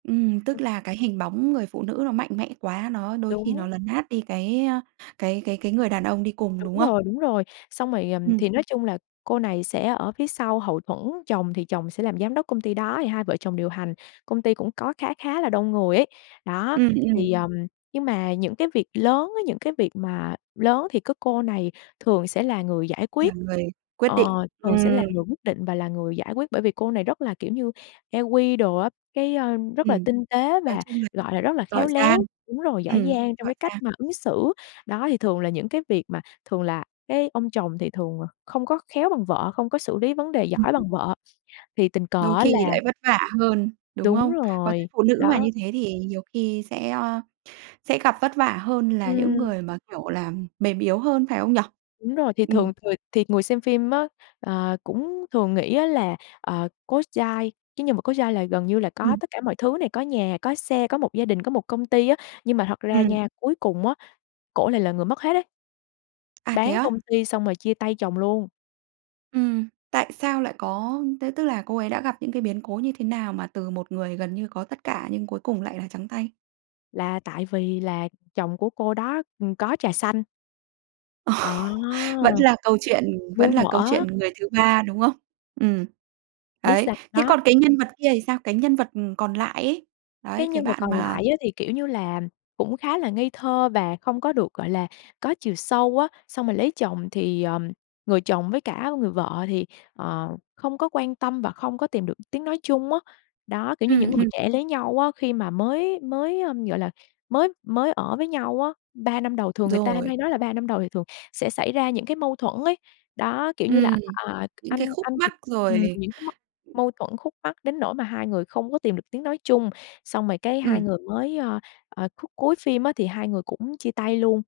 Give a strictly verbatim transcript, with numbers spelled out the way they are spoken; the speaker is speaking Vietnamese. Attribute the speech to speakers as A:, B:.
A: Ừm, tức là cái hình bóng người phụ nữ nó mạnh mẽ quá, nó đôi khi nó
B: Đúng.
A: lấn át đi cái, a, cái cái cái người đàn ông đi cùng, đúng
B: Đúng
A: không?
B: rồi, đúng rồi, xong rồi, ừm,
A: Ừm.
B: thì nói chung là cô này sẽ ở phía sau hậu thuẫn, chồng thì chồng sẽ làm giám đốc công ty, đó, thì hai vợ chồng điều hành. Công ty cũng có khá khá là đông người ấy. Đó,
A: Ừm, ừm.
B: thì, ờm, nhưng mà những cái việc lớn á những cái việc mà lớn thì cứ cô này thường sẽ là người giải
A: Là
B: quyết,
A: người quyết
B: ờ,
A: định,
B: thường sẽ
A: ừm.
B: là người quyết định và là người giải quyết bởi vì cô này rất là kiểu như E-Q đồ á, cái, ơ, rất là
A: Ừm,
B: tinh tế
A: nói
B: và,
A: chung là
B: gọi là, rất là
A: giỏi
B: khéo léo
A: giang.
B: đúng rồi, giỏi
A: Ừm,
B: giang trong
A: giỏi
B: cái cách
A: giang.
B: mà ứng xử. Đó thì thường là những cái việc mà thường là cái ông chồng thì thường không có khéo bằng vợ, không có xử lý vấn đề
A: Ừm.
B: giỏi bằng vợ. Thì tình cờ
A: Đôi
B: á là
A: khi lại vất vả hơn, đúng
B: Đúng
A: không? Có thể
B: rồi,
A: phụ nữ mà
B: đó.
A: như thế thì nhiều khi sẽ, ờ, sẽ gặp vất vả hơn là những
B: Ừm.
A: người mà, kiểu là, mềm yếu hơn phải không nhỉ?
B: Đúng rồi, thì
A: Ừm.
B: thường người thì người xem phim á, ờ, cũng thường nghĩ á là, ờ, Cố Giai cái nhân vật Cố Giai là gần như là có
A: Ừm.
B: tất cả mọi thứ này, có nhà, có xe, có một gia đình, có một công ty á, nhưng mà thật ra
A: Ừm.
B: nha, cuối cùng á, cổ lại là người mất hết đấy.
A: À, thế
B: Bán
A: á?
B: công ty xong rồi chia tay chồng luôn.
A: Ừm. Tại sao lại có thế tức là cô ấy đã gặp những cái biến cố như thế nào mà từ một người gần như có tất cả nhưng cuối cùng lại là trắng tay?
B: Là tại vì là chồng của cô đó, ừm, có trà xanh.
A: Ồ,
B: À,
A: vẫn là câu chuyện vẫn
B: muôn
A: là câu
B: thuở.
A: chuyện người thứ ba, đúng không? Ừm.
B: Biết
A: Đấy.
B: sao
A: Thế
B: có
A: còn cái nhân vật kia thì sao? Cái nhân vật, ừm, còn lại ấy.
B: Cái
A: Đấy, cái
B: nhân vật
A: bạn
B: còn
A: mà
B: lại á thì, kiểu như là, cũng khá là ngây thơ và không có được, gọi là, có chiều sâu á, xong rồi lấy chồng thì, ờm, người chồng với cả người vợ thì, ờ, không có quan tâm và không có tìm được tiếng nói chung á. Đó, kiểu, như những
A: Ừm,
B: người
A: ừm.
B: trẻ lấy nhau á, khi mà mới mới, ờm, gọi là, mới mới ở với nhau á, ba năm đầu thường người ta
A: Rồi.
B: hay nói là ba năm đầu thì thường sẽ xảy ra những cái mâu thuẫn ấy. Đó, kiểu như là,
A: Ừm,
B: à,
A: những cái
B: anh
A: khúc
B: anh
A: mắc,
B: thì ừm,
A: rồi.
B: những cái mâu mâu thuẫn khúc mắc đến nỗi mà hai người không có tìm được tiếng nói chung. Xong rồi cái hai
A: Ừm.
B: người mới, ơ, ờ, khúc cuối phim á thì hai người cũng chia tay luôn.